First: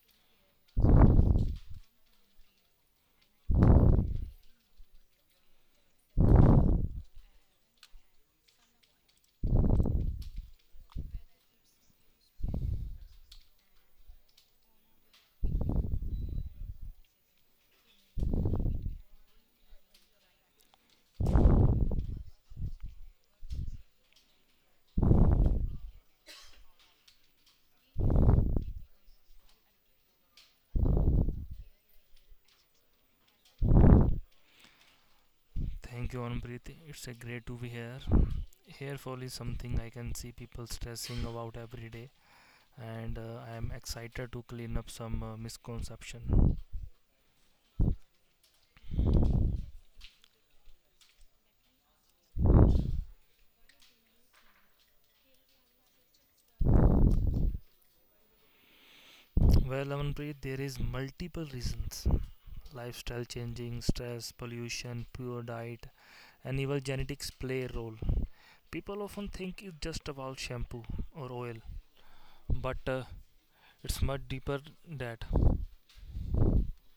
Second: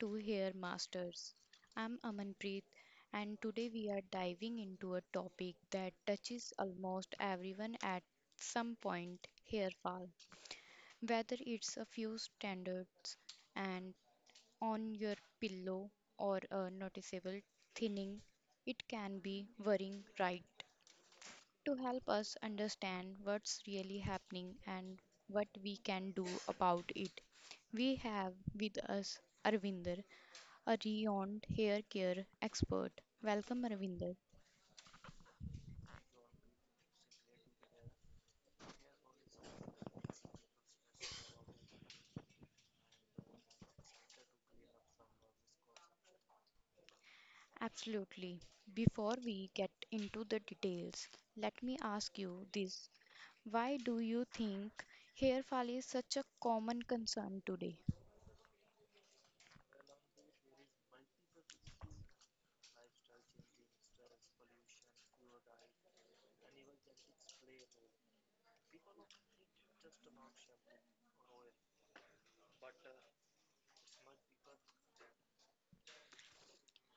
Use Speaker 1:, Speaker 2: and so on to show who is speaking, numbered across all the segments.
Speaker 1: to Hair Masters. I'm Amanpreet and today we are diving into a topic that touches almost everyone at some point, hair fall. Whether it's a few standards and on your pillow or a noticeable thinning, it can be worrying, right? To help us understand what's really happening and what we can do about it, we have with us Arvinder, a renowned hair care expert. Welcome, Ravinder.
Speaker 2: Thank you, Anupreet. It's a great to be here. Hair fall is something I can see people stressing about every day, and I am excited to clean up some misconception.
Speaker 1: Absolutely. Before we get into the details, let me ask you this. Why do you think hair fall is such a common concern today?
Speaker 2: Well, Anupreet, there is multiple reasons: lifestyle changing, stress, pollution, poor diet, and even genetics play a role. People often think it's just about shampoo or oil, but it's much deeper than that.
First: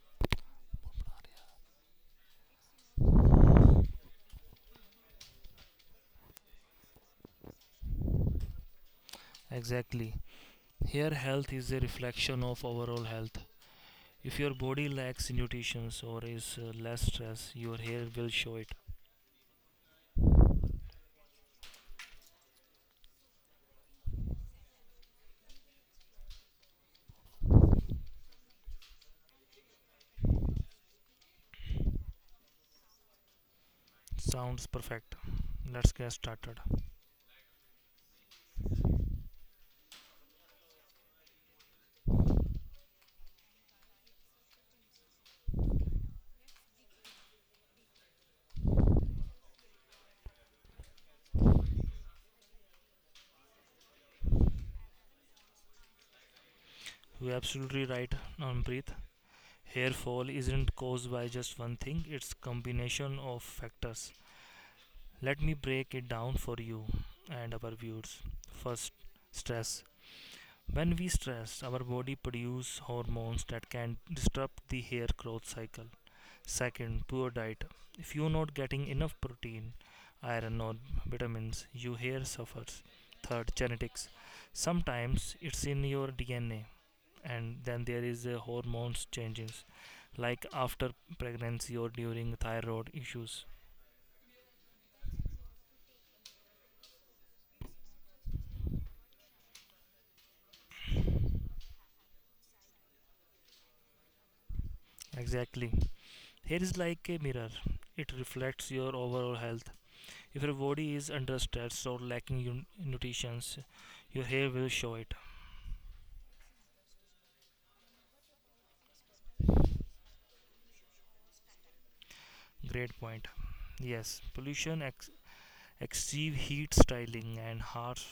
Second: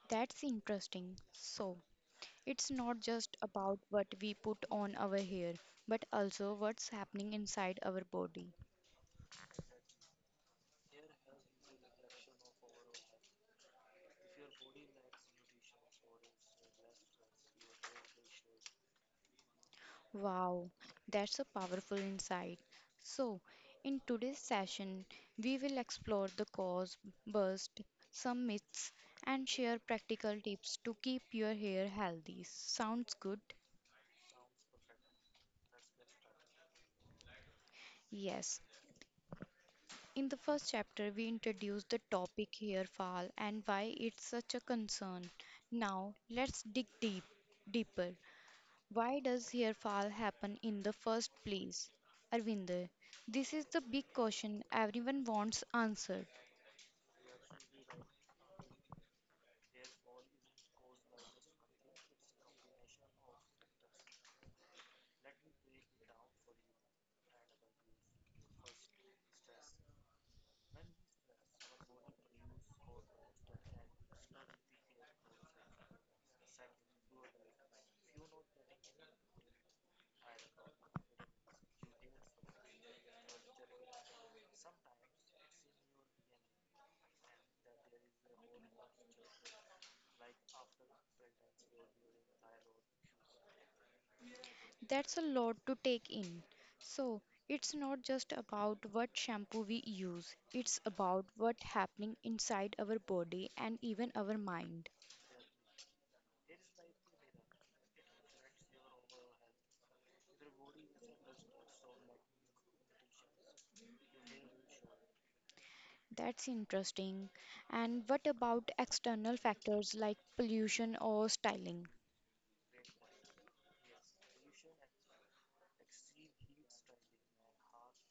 Speaker 1: That's interesting. So, it's not just about what we put on our hair, but also what's happening inside our body.
Speaker 2: Exactly. Hair health is a reflection of overall health. If your body lacks nutrition or is less stress, your hair will show it.
Speaker 1: Wow, that's a powerful insight. So, in today's session, we will explore the cause, burst some myths, and share practical tips to keep your hair healthy. Sounds good?
Speaker 2: Sounds perfect. Let's get started.
Speaker 1: Yes. In the first chapter, we introduced the topic hair fall and why it's such a concern. Now, let's dig deeper. Why does hairfall happen in the first place? Arvinder, this is the big question everyone wants answered.
Speaker 2: You're absolutely right, Nampreet. Hair fall isn't caused by just one thing, it's combination of factors. Let me break it down for you and our viewers. First, stress. When we stress, our body produces hormones that can disrupt the hair growth cycle. Second, poor diet. If you're not getting enough protein, iron, or vitamins, your hair suffers. Third, genetics. Sometimes it's in your DNA, and then there is a hormones changes, like after pregnancy or during thyroid issues.
Speaker 1: That's a lot to take in. So, it's not just about what shampoo we use, it's about what's happening inside our body and even our mind.
Speaker 2: Exactly. Hair is like a mirror. It reflects your overall health. If your body is under stress or lacking nutrition, your hair will show it.
Speaker 1: That's interesting. And what about external factors like pollution or styling?
Speaker 2: Great point. Yes, Excessive heat styling and harsh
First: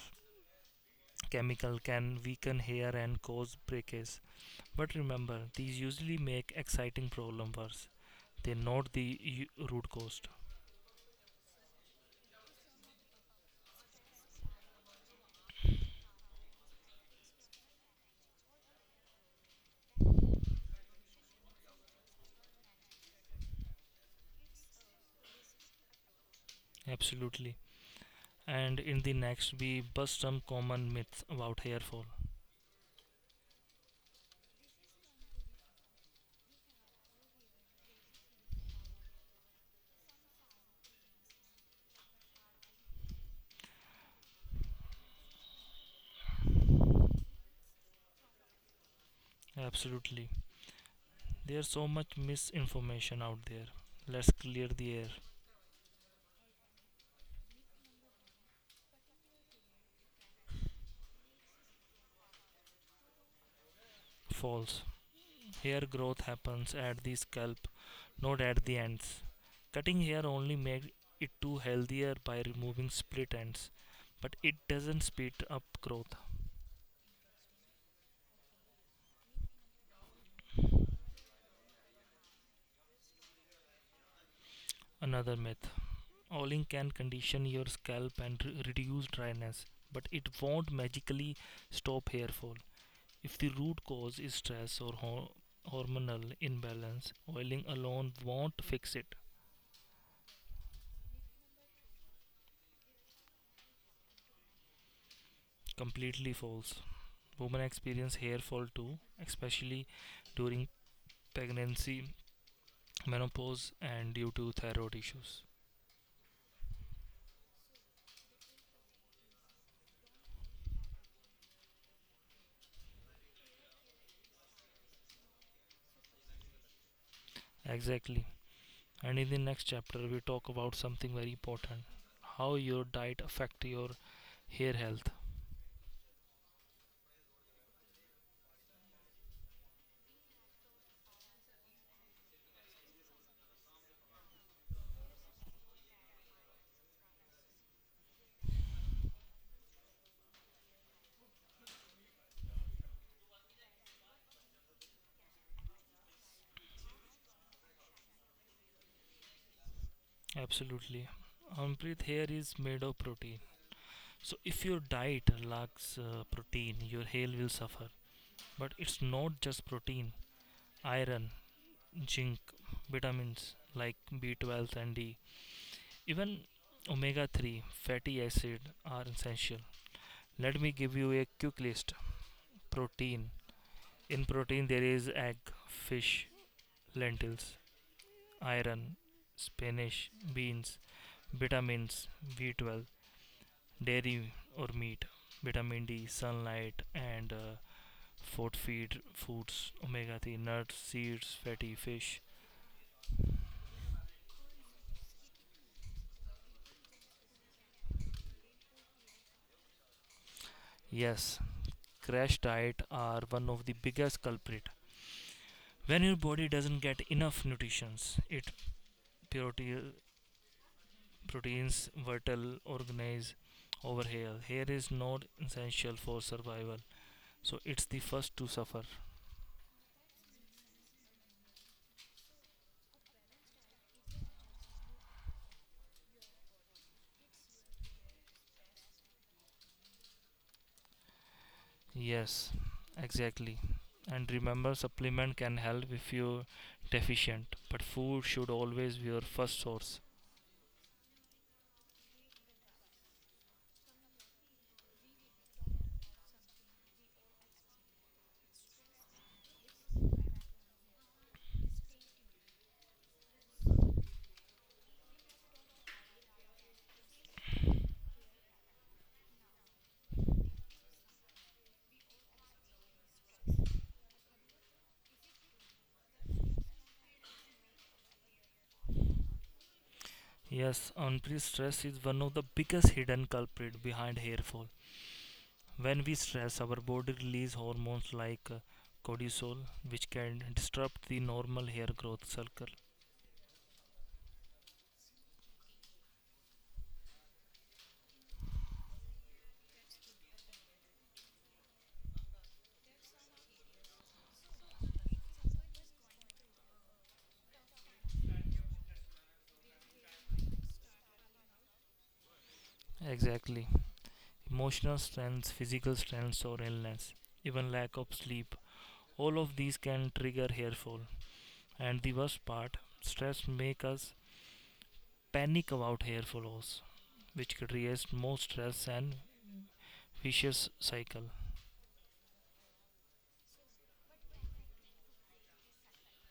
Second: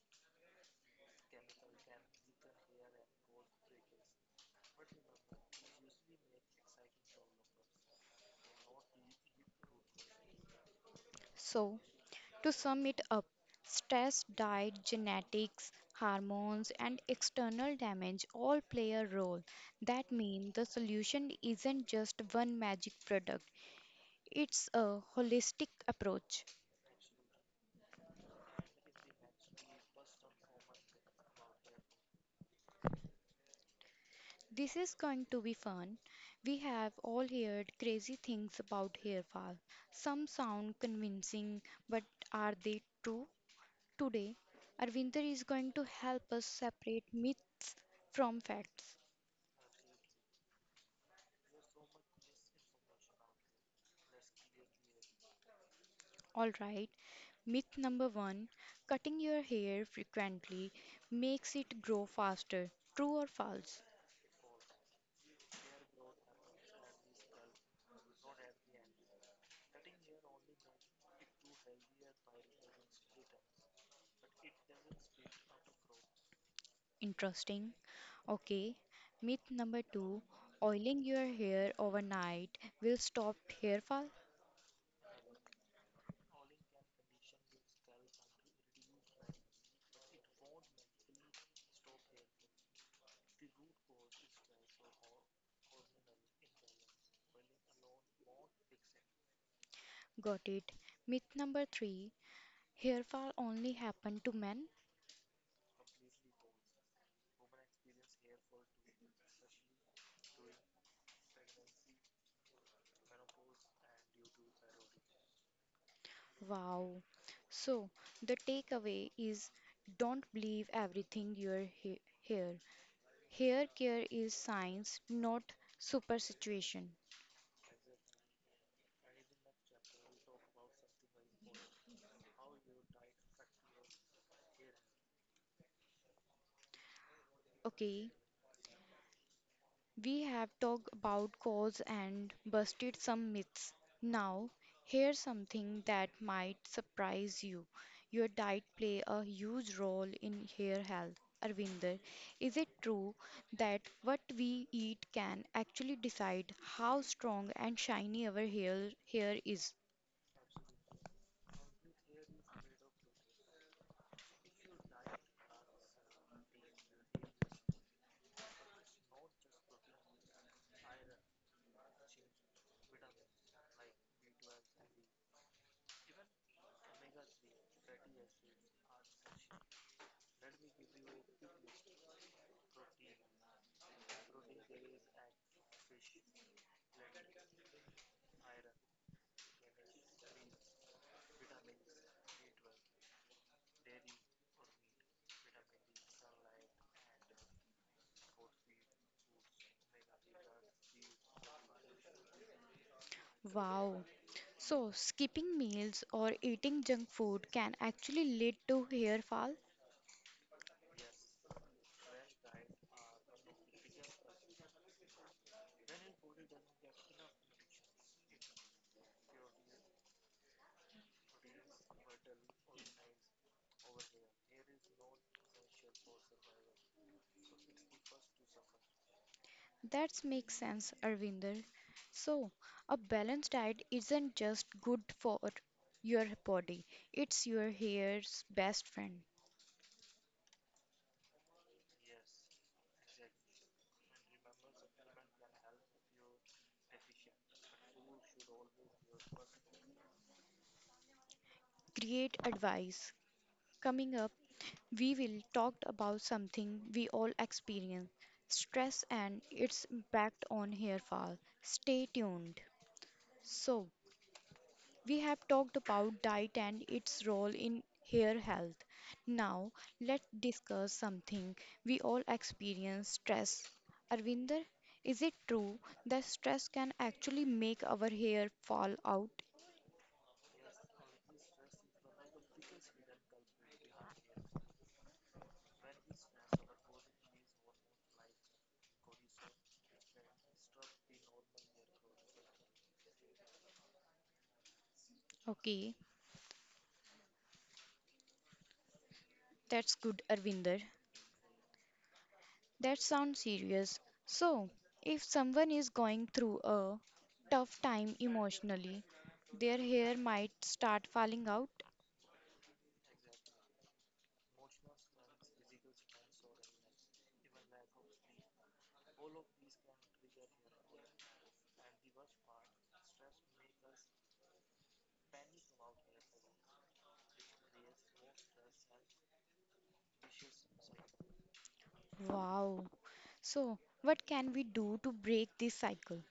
Speaker 2: chemical can weaken hair and cause breakage. But remember, these usually make exciting problem worse. They not the root cause.
Speaker 1: So, to sum it up, stress, diet, genetics, hormones, and external damage all play a role. That means the solution isn't just one magic product, it's a holistic approach.
Speaker 2: Absolutely. And in the next, we bust some common myths about hair fall.
Speaker 1: This is going to be fun. We have all heard crazy things about hair fall. Some sound convincing, but are they true? Today, Arvinder is going to help us separate myths from facts.
Speaker 2: Absolutely. There's so much misinformation out there. Let's clear the air.
Speaker 1: All right, myth number one, cutting your hair frequently makes it grow faster. True or false?
Speaker 2: False. Hair growth happens at the scalp, not at the ends. Cutting hair only makes it too healthier by removing split ends, but it doesn't speed up growth.
Speaker 1: Interesting. Okay, myth number two, oiling your hair overnight will stop hair fall.
Speaker 2: Another myth. Oiling can condition your scalp and reduce dryness, but it won't magically stop hair fall. If the root cause is stress or hormonal imbalance, oiling alone won't fix it.
Speaker 1: Got it. Myth number three, hair fall only happen to men.
Speaker 2: Completely false. Women experience hair fall too, especially during pregnancy, menopause, and due to thyroid issues.
Speaker 1: Wow. So the takeaway is don't believe everything your hair. Hair care is science, not superstition.
Speaker 2: Exactly. And in the next chapter, we talk about something very important: how your diet affect your hair health.
Speaker 1: Okay, we have talked about cause and busted some myths. Now, here's something that might surprise you. Your diet play a huge role in hair health. Arvinder, is it true that what we eat can actually decide how strong and shiny our hair is?
Speaker 2: Absolutely. Amrit, hair is made of protein. So if your diet lacks protein, your hair will suffer. But it's not just protein, iron, zinc, vitamins like B12 and D, even omega 3 fatty acid are essential. Let me give you a quick list. Protein. In protein, there is egg, fish, lentils, iron, spinach, beans, vitamins, B12, dairy or meat, vitamin D, sunlight, and food feed foods, omega 3, nuts, seeds, fatty fish.
Speaker 1: Wow. So, skipping meals or eating junk food can actually lead to hair fall?
Speaker 2: Yes, crash diet are one of the biggest culprit. When your body doesn't get enough nutrition, it purity proteins vital organisms over here is not essential for survival, so it's the first to suffer.
Speaker 1: That makes sense, Arvinder. So, a balanced diet isn't just good for your body, it's your hair's best friend.
Speaker 2: Yes, exactly. And remember, supplement can help if you're deficient, but food should always be your first source.
Speaker 1: Great advice. Coming up, we will talk about something we all experience, stress and its impact on hair fall. Stay tuned. So, we have talked about diet and its role in hair health. Now, let's discuss something we all experience, stress. Arvinder, is it true that stress can actually make our hair fall out?
Speaker 2: Yes, unpleasant stress is one of the biggest hidden culprit behind hair fall. When we stress, our body release hormones like cortisol, which can disrupt the normal hair growth cycle.
Speaker 1: Okay, that's good, Arvinder. That sounds serious. So, if someone is going through a tough time emotionally, their hair might start falling out.
Speaker 2: Exactly. Emotional stress, physical stress, or illness, even lack of sleep. All of these can trigger hair fall. And the worst part, stress make us panic about hair falls, which creates more stress and vicious cycle.
Speaker 1: Wow. So, what can we do to break this cycle?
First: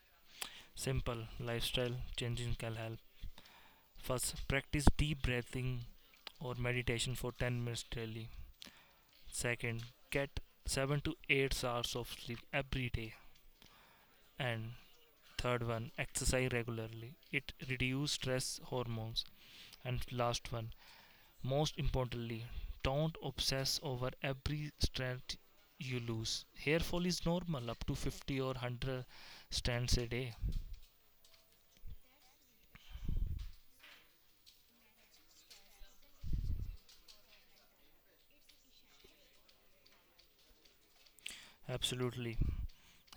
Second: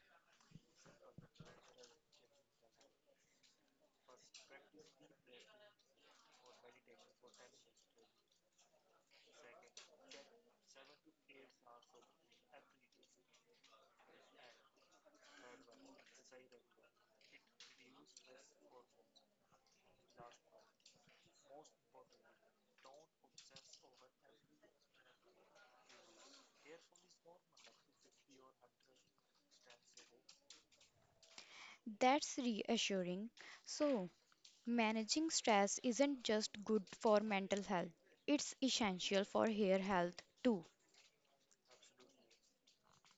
Speaker 2: Simple lifestyle changing can help. First, practice deep breathing or meditation for 10 minutes daily. Second, get 7 to 8 hours of sleep every day. And third one, exercise regularly. It reduces stress hormones. And last one, most importantly, don't obsess over every strength you lose. Hair fall is normal, up to 50 or 100 strands a day.
Speaker 1: That's reassuring. So, managing stress isn't just good for mental health, it's essential for hair health too.
Speaker 2: Absolutely.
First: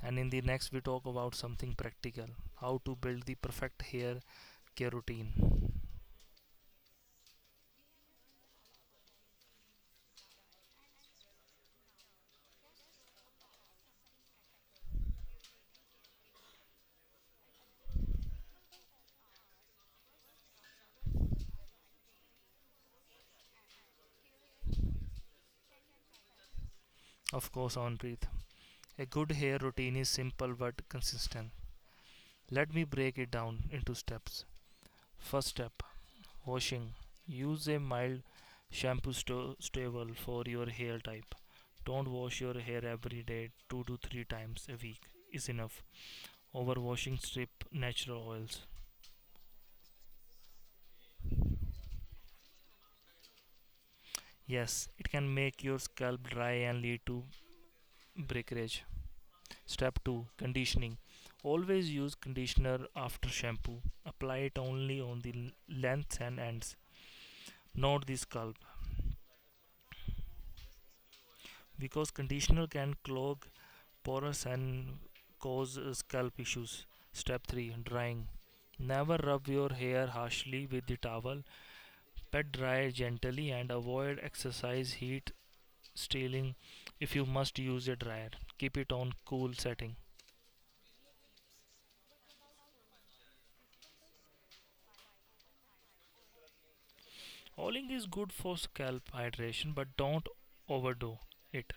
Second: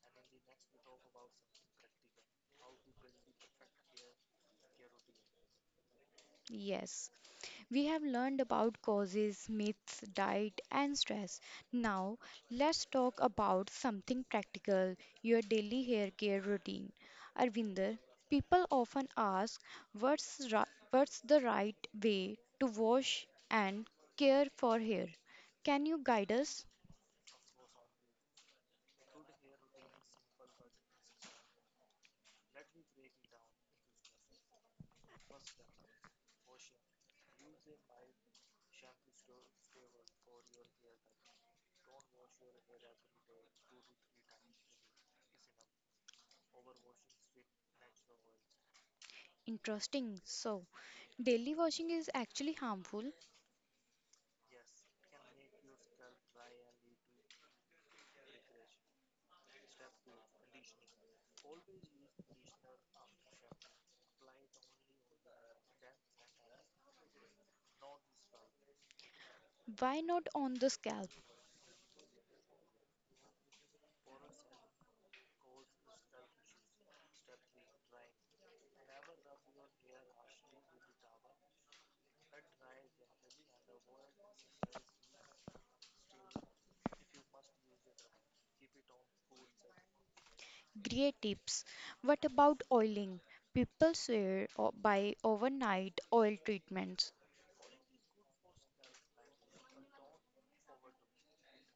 Speaker 2: And in the next, we talk about something practical: how to build the perfect hair care routine.
Speaker 1: Yes. We have learned about causes, myths, diet, and stress. Now, let's talk about something practical, your daily hair care routine. Arvinder, people often ask, what's the right way to wash and care for hair? Can you guide us?
Speaker 2: Of course, Onpreet. A good hair routine is simple but consistent. Let me break it down into steps. First step, washing. Use a mild shampoo stable for your hair type. Don't wash your hair every day, 2 to 3 times a week is enough. Overwashing strip natural oils.
Speaker 1: Interesting. So, daily washing is actually harmful.
Speaker 2: Yes, it can make your scalp dry and lead to breakage. Step 2, conditioning. Always use conditioner after shampoo. Apply it only on the length and ends, not the scalp,
Speaker 1: Why not on the scalp?
Speaker 2: because conditioner can clog porous and cause scalp issues. Step 3, drying. Never rub your hair harshly with the towel. Pat dry gently and avoid exercise heat stealing if you must use a dryer. Keep it on cool setting.
Speaker 1: Great tips. What about oiling? People swear by overnight oil treatments.
Speaker 2: Oiling is good for scalp hydration but don't overdo it.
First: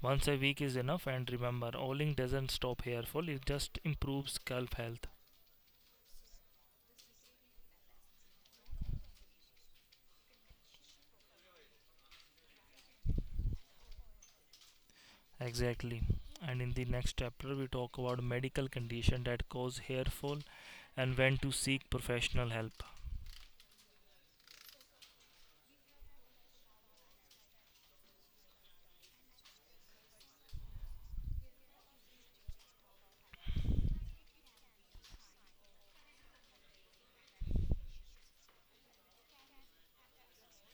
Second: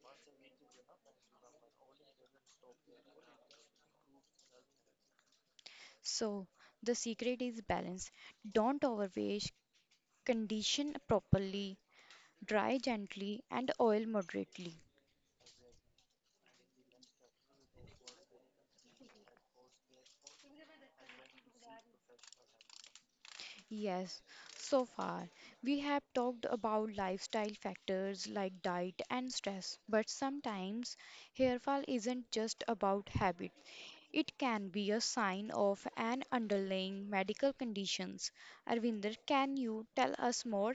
Speaker 2: Once a week is enough, and remember, oiling doesn't stop hair fall, it just improves scalp health.
Speaker 1: So, the secret is balance. Don't overwash, condition properly, dry gently, and oil moderately.
Speaker 2: Exactly. And in the next chapter, we talk about medical condition that cause hair fall and when to seek professional help.
Speaker 1: Yes, so far we have talked about lifestyle factors like diet and stress, but sometimes hairfall isn't just about habit. It can be a sign of an underlying medical conditions. Arvinder, can you tell us more?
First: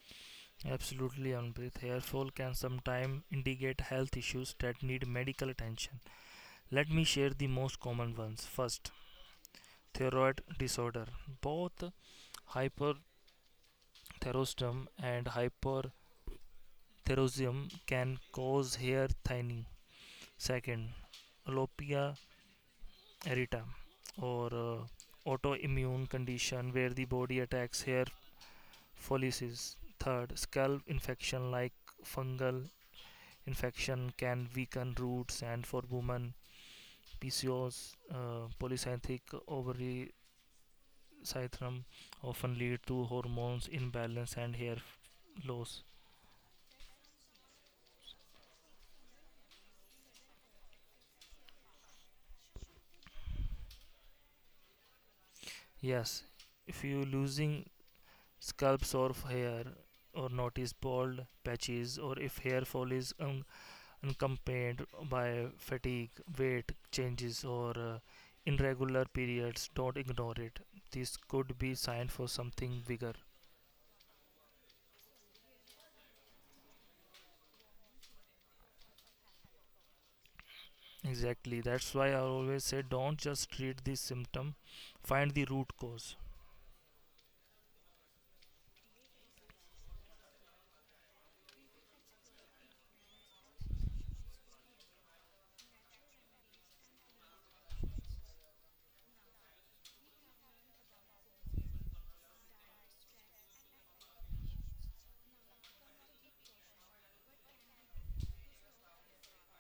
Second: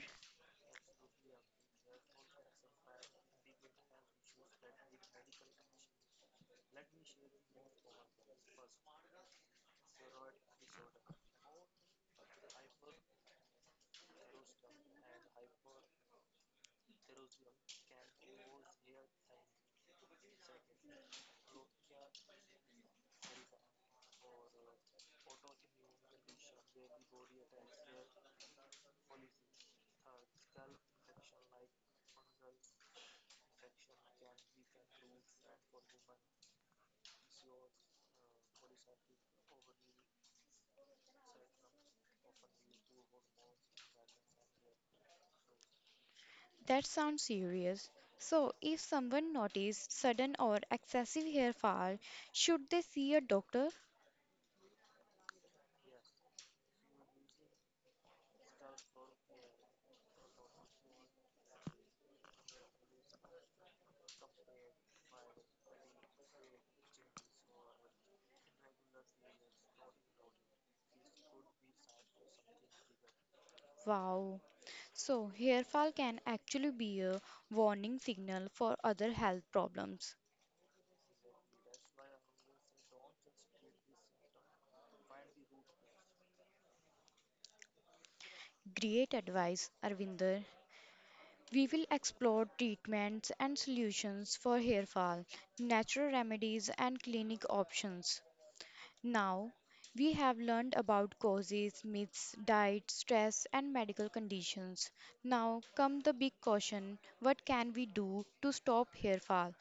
Speaker 2: Absolutely, Anpreet. Hair fall can sometimes indicate health issues that need medical attention. Let me share the most common ones. First, thyroid disorder. Both hyperthyroidism and hyperthyroidism can cause hair thinning. Second, alopecia erita or autoimmune condition where the body attacks hair follicles. Third, scalp infection like fungal infection can weaken roots, and for women PCOS, polycystic ovary syndrome often lead to hormones imbalance and hair loss.
Speaker 1: That sounds serious. So, if someone notices sudden or excessive hair fall, should they see a doctor?
Speaker 2: Yes, if you losing scalps or hair or notice bald patches, or if hair fall is accompanied by fatigue, weight changes, or irregular periods, don't ignore it. This could be sign for something bigger.
Speaker 1: Wow. So, hair fall can actually be a warning signal for other health problems.
Speaker 2: Exactly. That's why I always say don't just treat the symptom, find the root cause.
Speaker 1: Great advice, Arvinder. We will explore treatments and solutions for hair fall, natural remedies, and clinic options. Now, we have learned about causes, myths, diet, stress, and medical conditions. Now, come the big question, what can we do to stop hair fall?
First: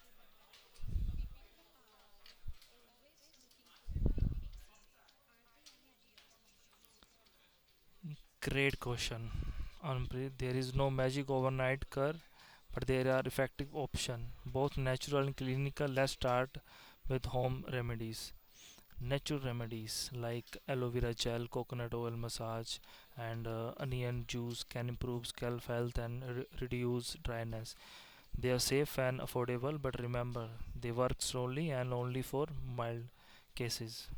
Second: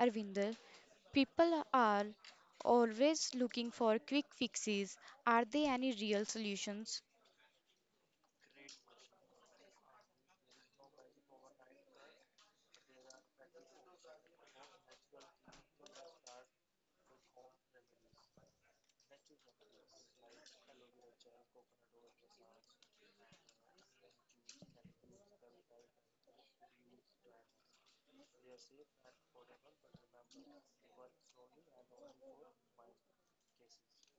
Speaker 1: Arvinder, people are always looking for quick fixes. Are there any real solutions?
Speaker 2: Great question. Anpreet, there is no magic overnight cure, but there are effective options, both natural and clinical. Let's start with home remedies. Natural remedies like aloe vera gel, coconut oil massage, and onion juice can improve scalp health and reduce dryness. They are safe and affordable, but remember, they work slowly and only for mild cases.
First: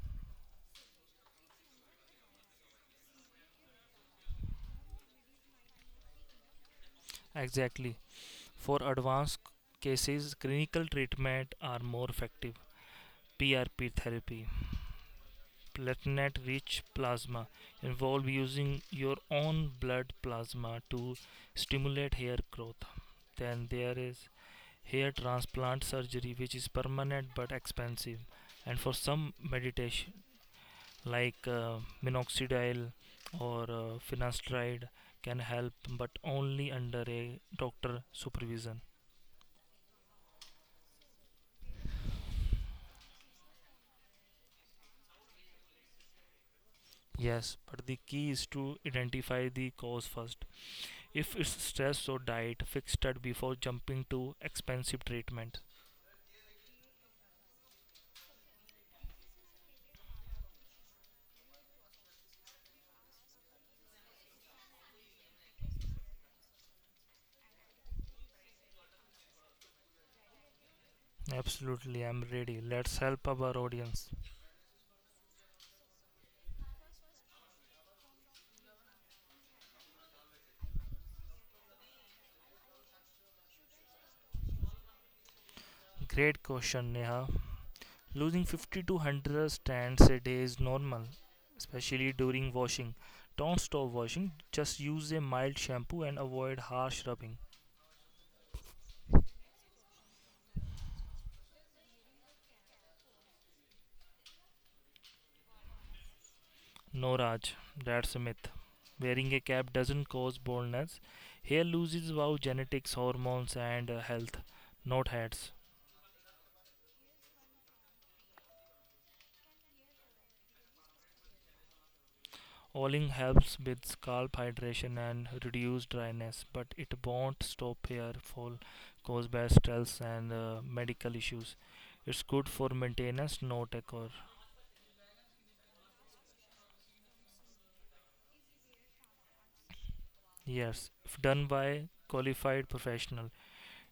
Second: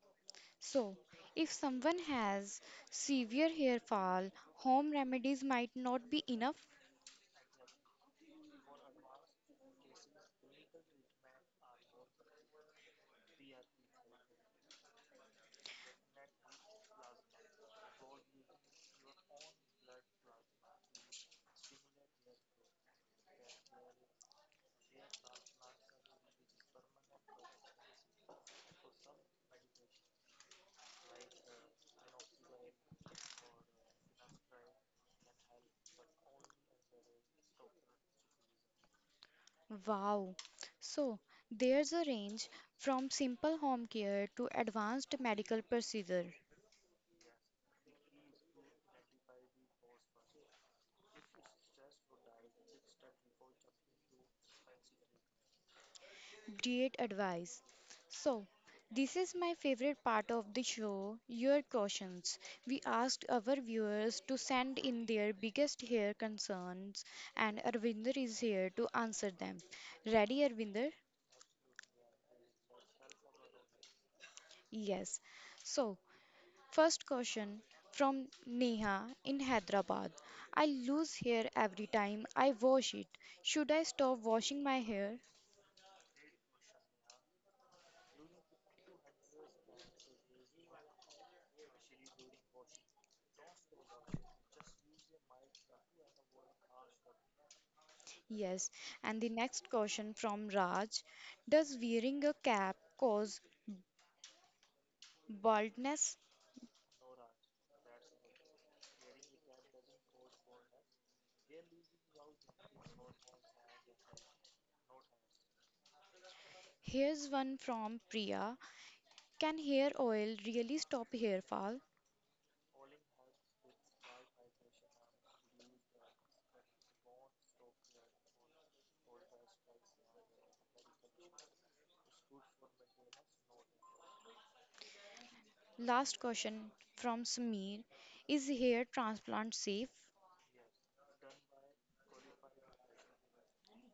Speaker 1: So, if someone has severe hair fall, home remedies might not be enough.
Speaker 2: Exactly. For advanced cases, clinical treatment are more effective. PRP therapy, platelet rich plasma, involve using your own blood plasma to stimulate hair growth. Then there is hair transplant surgery, which is permanent but expensive. And for some meditation, like minoxidil or finasteride, can help, but only under a doctor supervision.
Speaker 1: Wow. So there's a range from simple home care to advanced medical procedure,
Speaker 2: Yes, but the key is to identify the cause first. If it's stress or diet, fix that before jumping to expensive treatment.
Speaker 1: diet advice. So this is my favorite part of the show, your questions. We asked our viewers to send in their biggest hair concerns and Arvinder is here to answer them. Ready, Arvinder?
Speaker 2: Absolutely, I'm ready. Let's help our audience.
Speaker 1: Yes. So first question from Neha in Hyderabad. I lose hair every time I wash it. Should I stop washing my hair?
Speaker 2: Great question, Neha. Losing 50 to 100 strands a day is normal, especially during washing. Don't stop washing, just use a mild shampoo and avoid harsh rubbing.
Speaker 1: Yes. And the next question from Raj. Does wearing a cap cause baldness?
Speaker 2: No Raj, that's a myth. Wearing a cap doesn't cause baldness. Hair loses about genetics, hormones, and health, not heads.
Speaker 1: Here's one from Priya. Can hair oil really stop hair fall?
Speaker 2: Oiling helps with scalp hydration and reduce dryness, but it won't stop hair fall, caused by stress and medical issues. It's good for maintenance, not a cure.
Speaker 1: Last question from Sameer. Is hair transplant safe?
Speaker 2: Yes, if done by qualified professional,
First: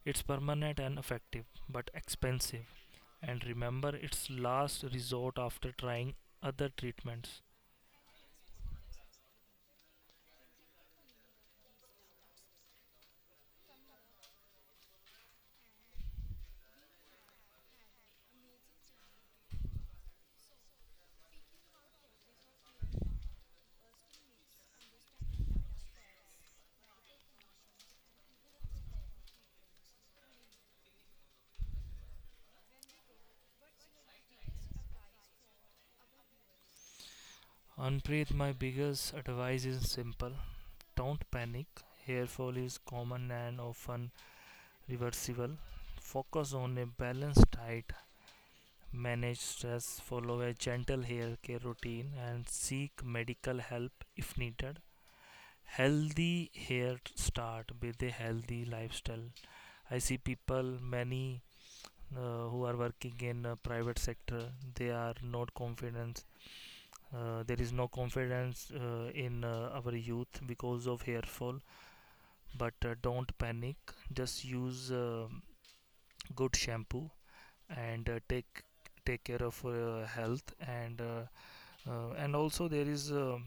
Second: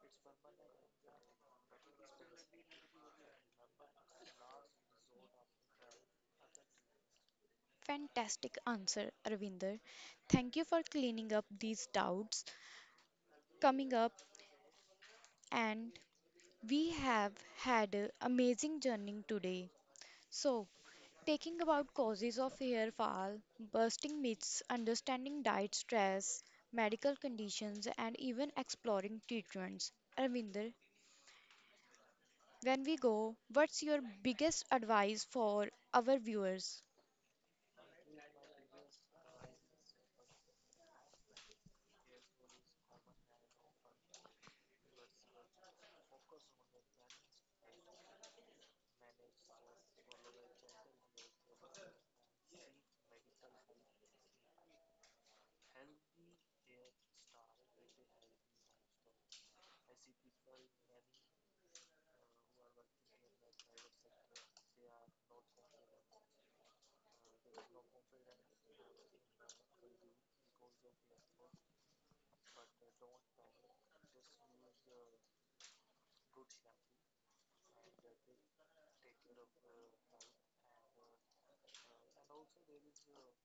Speaker 2: it's permanent and effective, but expensive. And remember, it's last resort after trying other treatments.
Speaker 1: Fantastic answer, Arvinder. Thank you for cleaning up these doubts. Coming up, and we have had an amazing journey today. So, taking about causes of hair fall, busting myths, understanding diet stress, medical conditions, and even exploring treatments. Arvinder, when we go, what's your biggest advice for our viewers?
Speaker 2: Unpreet, my biggest advice is simple: don't panic. Hair fall is common and often reversible. Focus on a balanced diet, manage stress, follow a gentle hair care routine, and seek medical help if needed. Healthy hair start with a healthy lifestyle. I see people many who are working in private sector, they are not confident, there is no confidence in our youth because of hair fall. But don't panic, just use good shampoo and take care of health. And and also there is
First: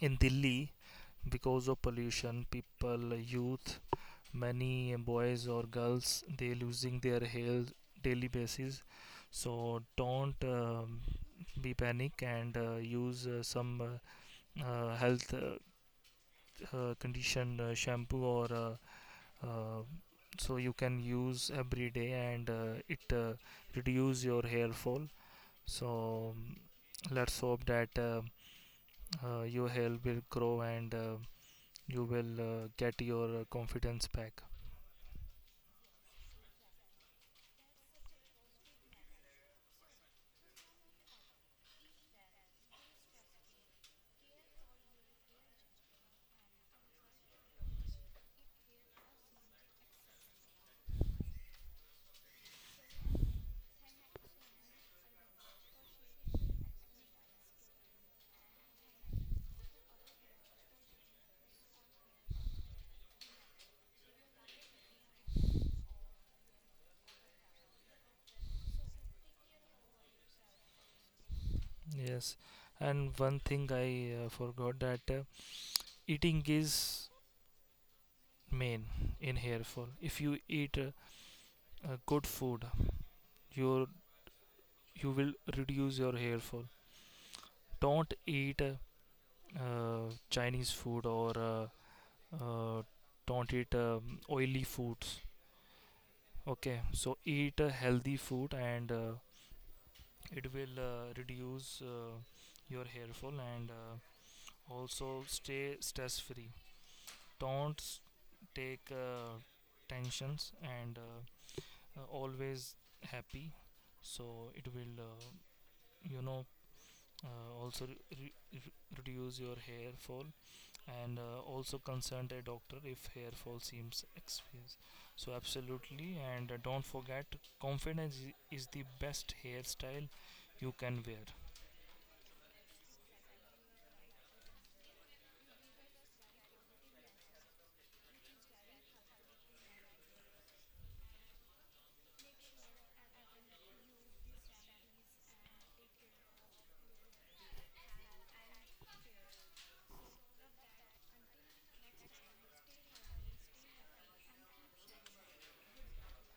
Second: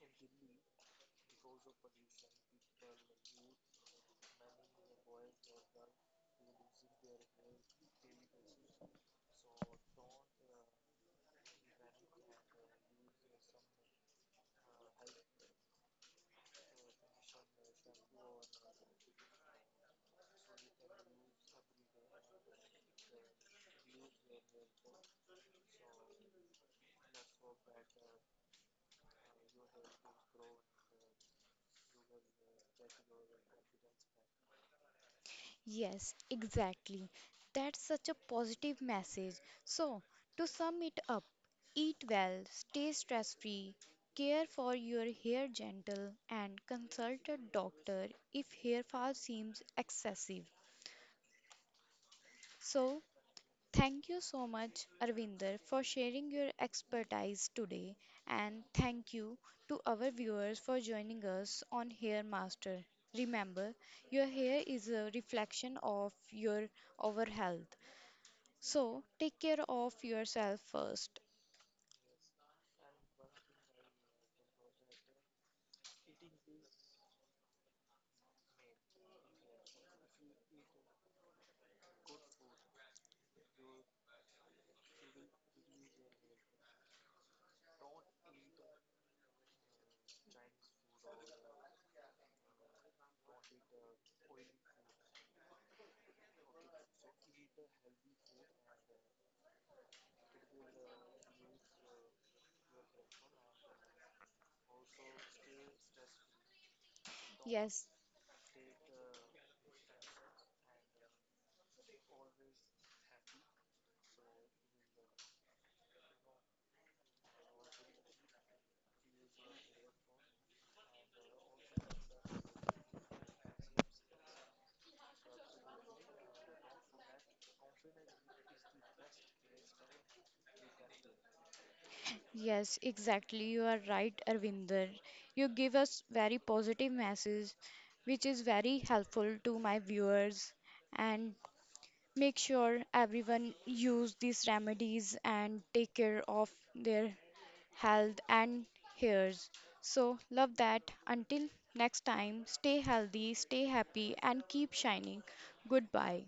Speaker 2: in Delhi, because of pollution, people, youth, many boys or girls, they losing their health daily basis. So don't be panic, and use some health, condition shampoo, or uh, so you can use every day, and it reduce your hair fall. So let's hope that your hair will grow, and you will get your confidence back.
Speaker 1: Yes, exactly. That's such a positive message. So, to sum it up, eat well, stay stress free, care for your hair gentle, and consult a doctor if hair fall seems excessive. So, thank you so much, Arvinder, for sharing your expertise today, and thank you to our viewers for joining us on Hair Master. Remember, your hair is a reflection of your overall health. So take care of yourself first.
Speaker 2: Yes, and one thing I forgot, that eating is main in hair fall. If you eat good food, your you will reduce your hair fall. Don't eat Chinese food, or uh, don't eat oily foods. Okay, so eat a healthy food, and it will reduce your hair fall, and also stay stress free. Don't
Speaker 1: Yes,
Speaker 2: s- Take tensions, and always happy, so it will you know also reduce your hair fall. And also consult a doctor if hair fall seems excess. So absolutely, and don't forget, confidence is the best hairstyle you can wear.
Speaker 1: yes, exactly. You are right, Arvinder. You give us very positive message, which is very helpful to my viewers. And make sure everyone use these remedies and take care of their health and hairs. So love that. Until next time, stay healthy, stay happy, and keep shining. Goodbye.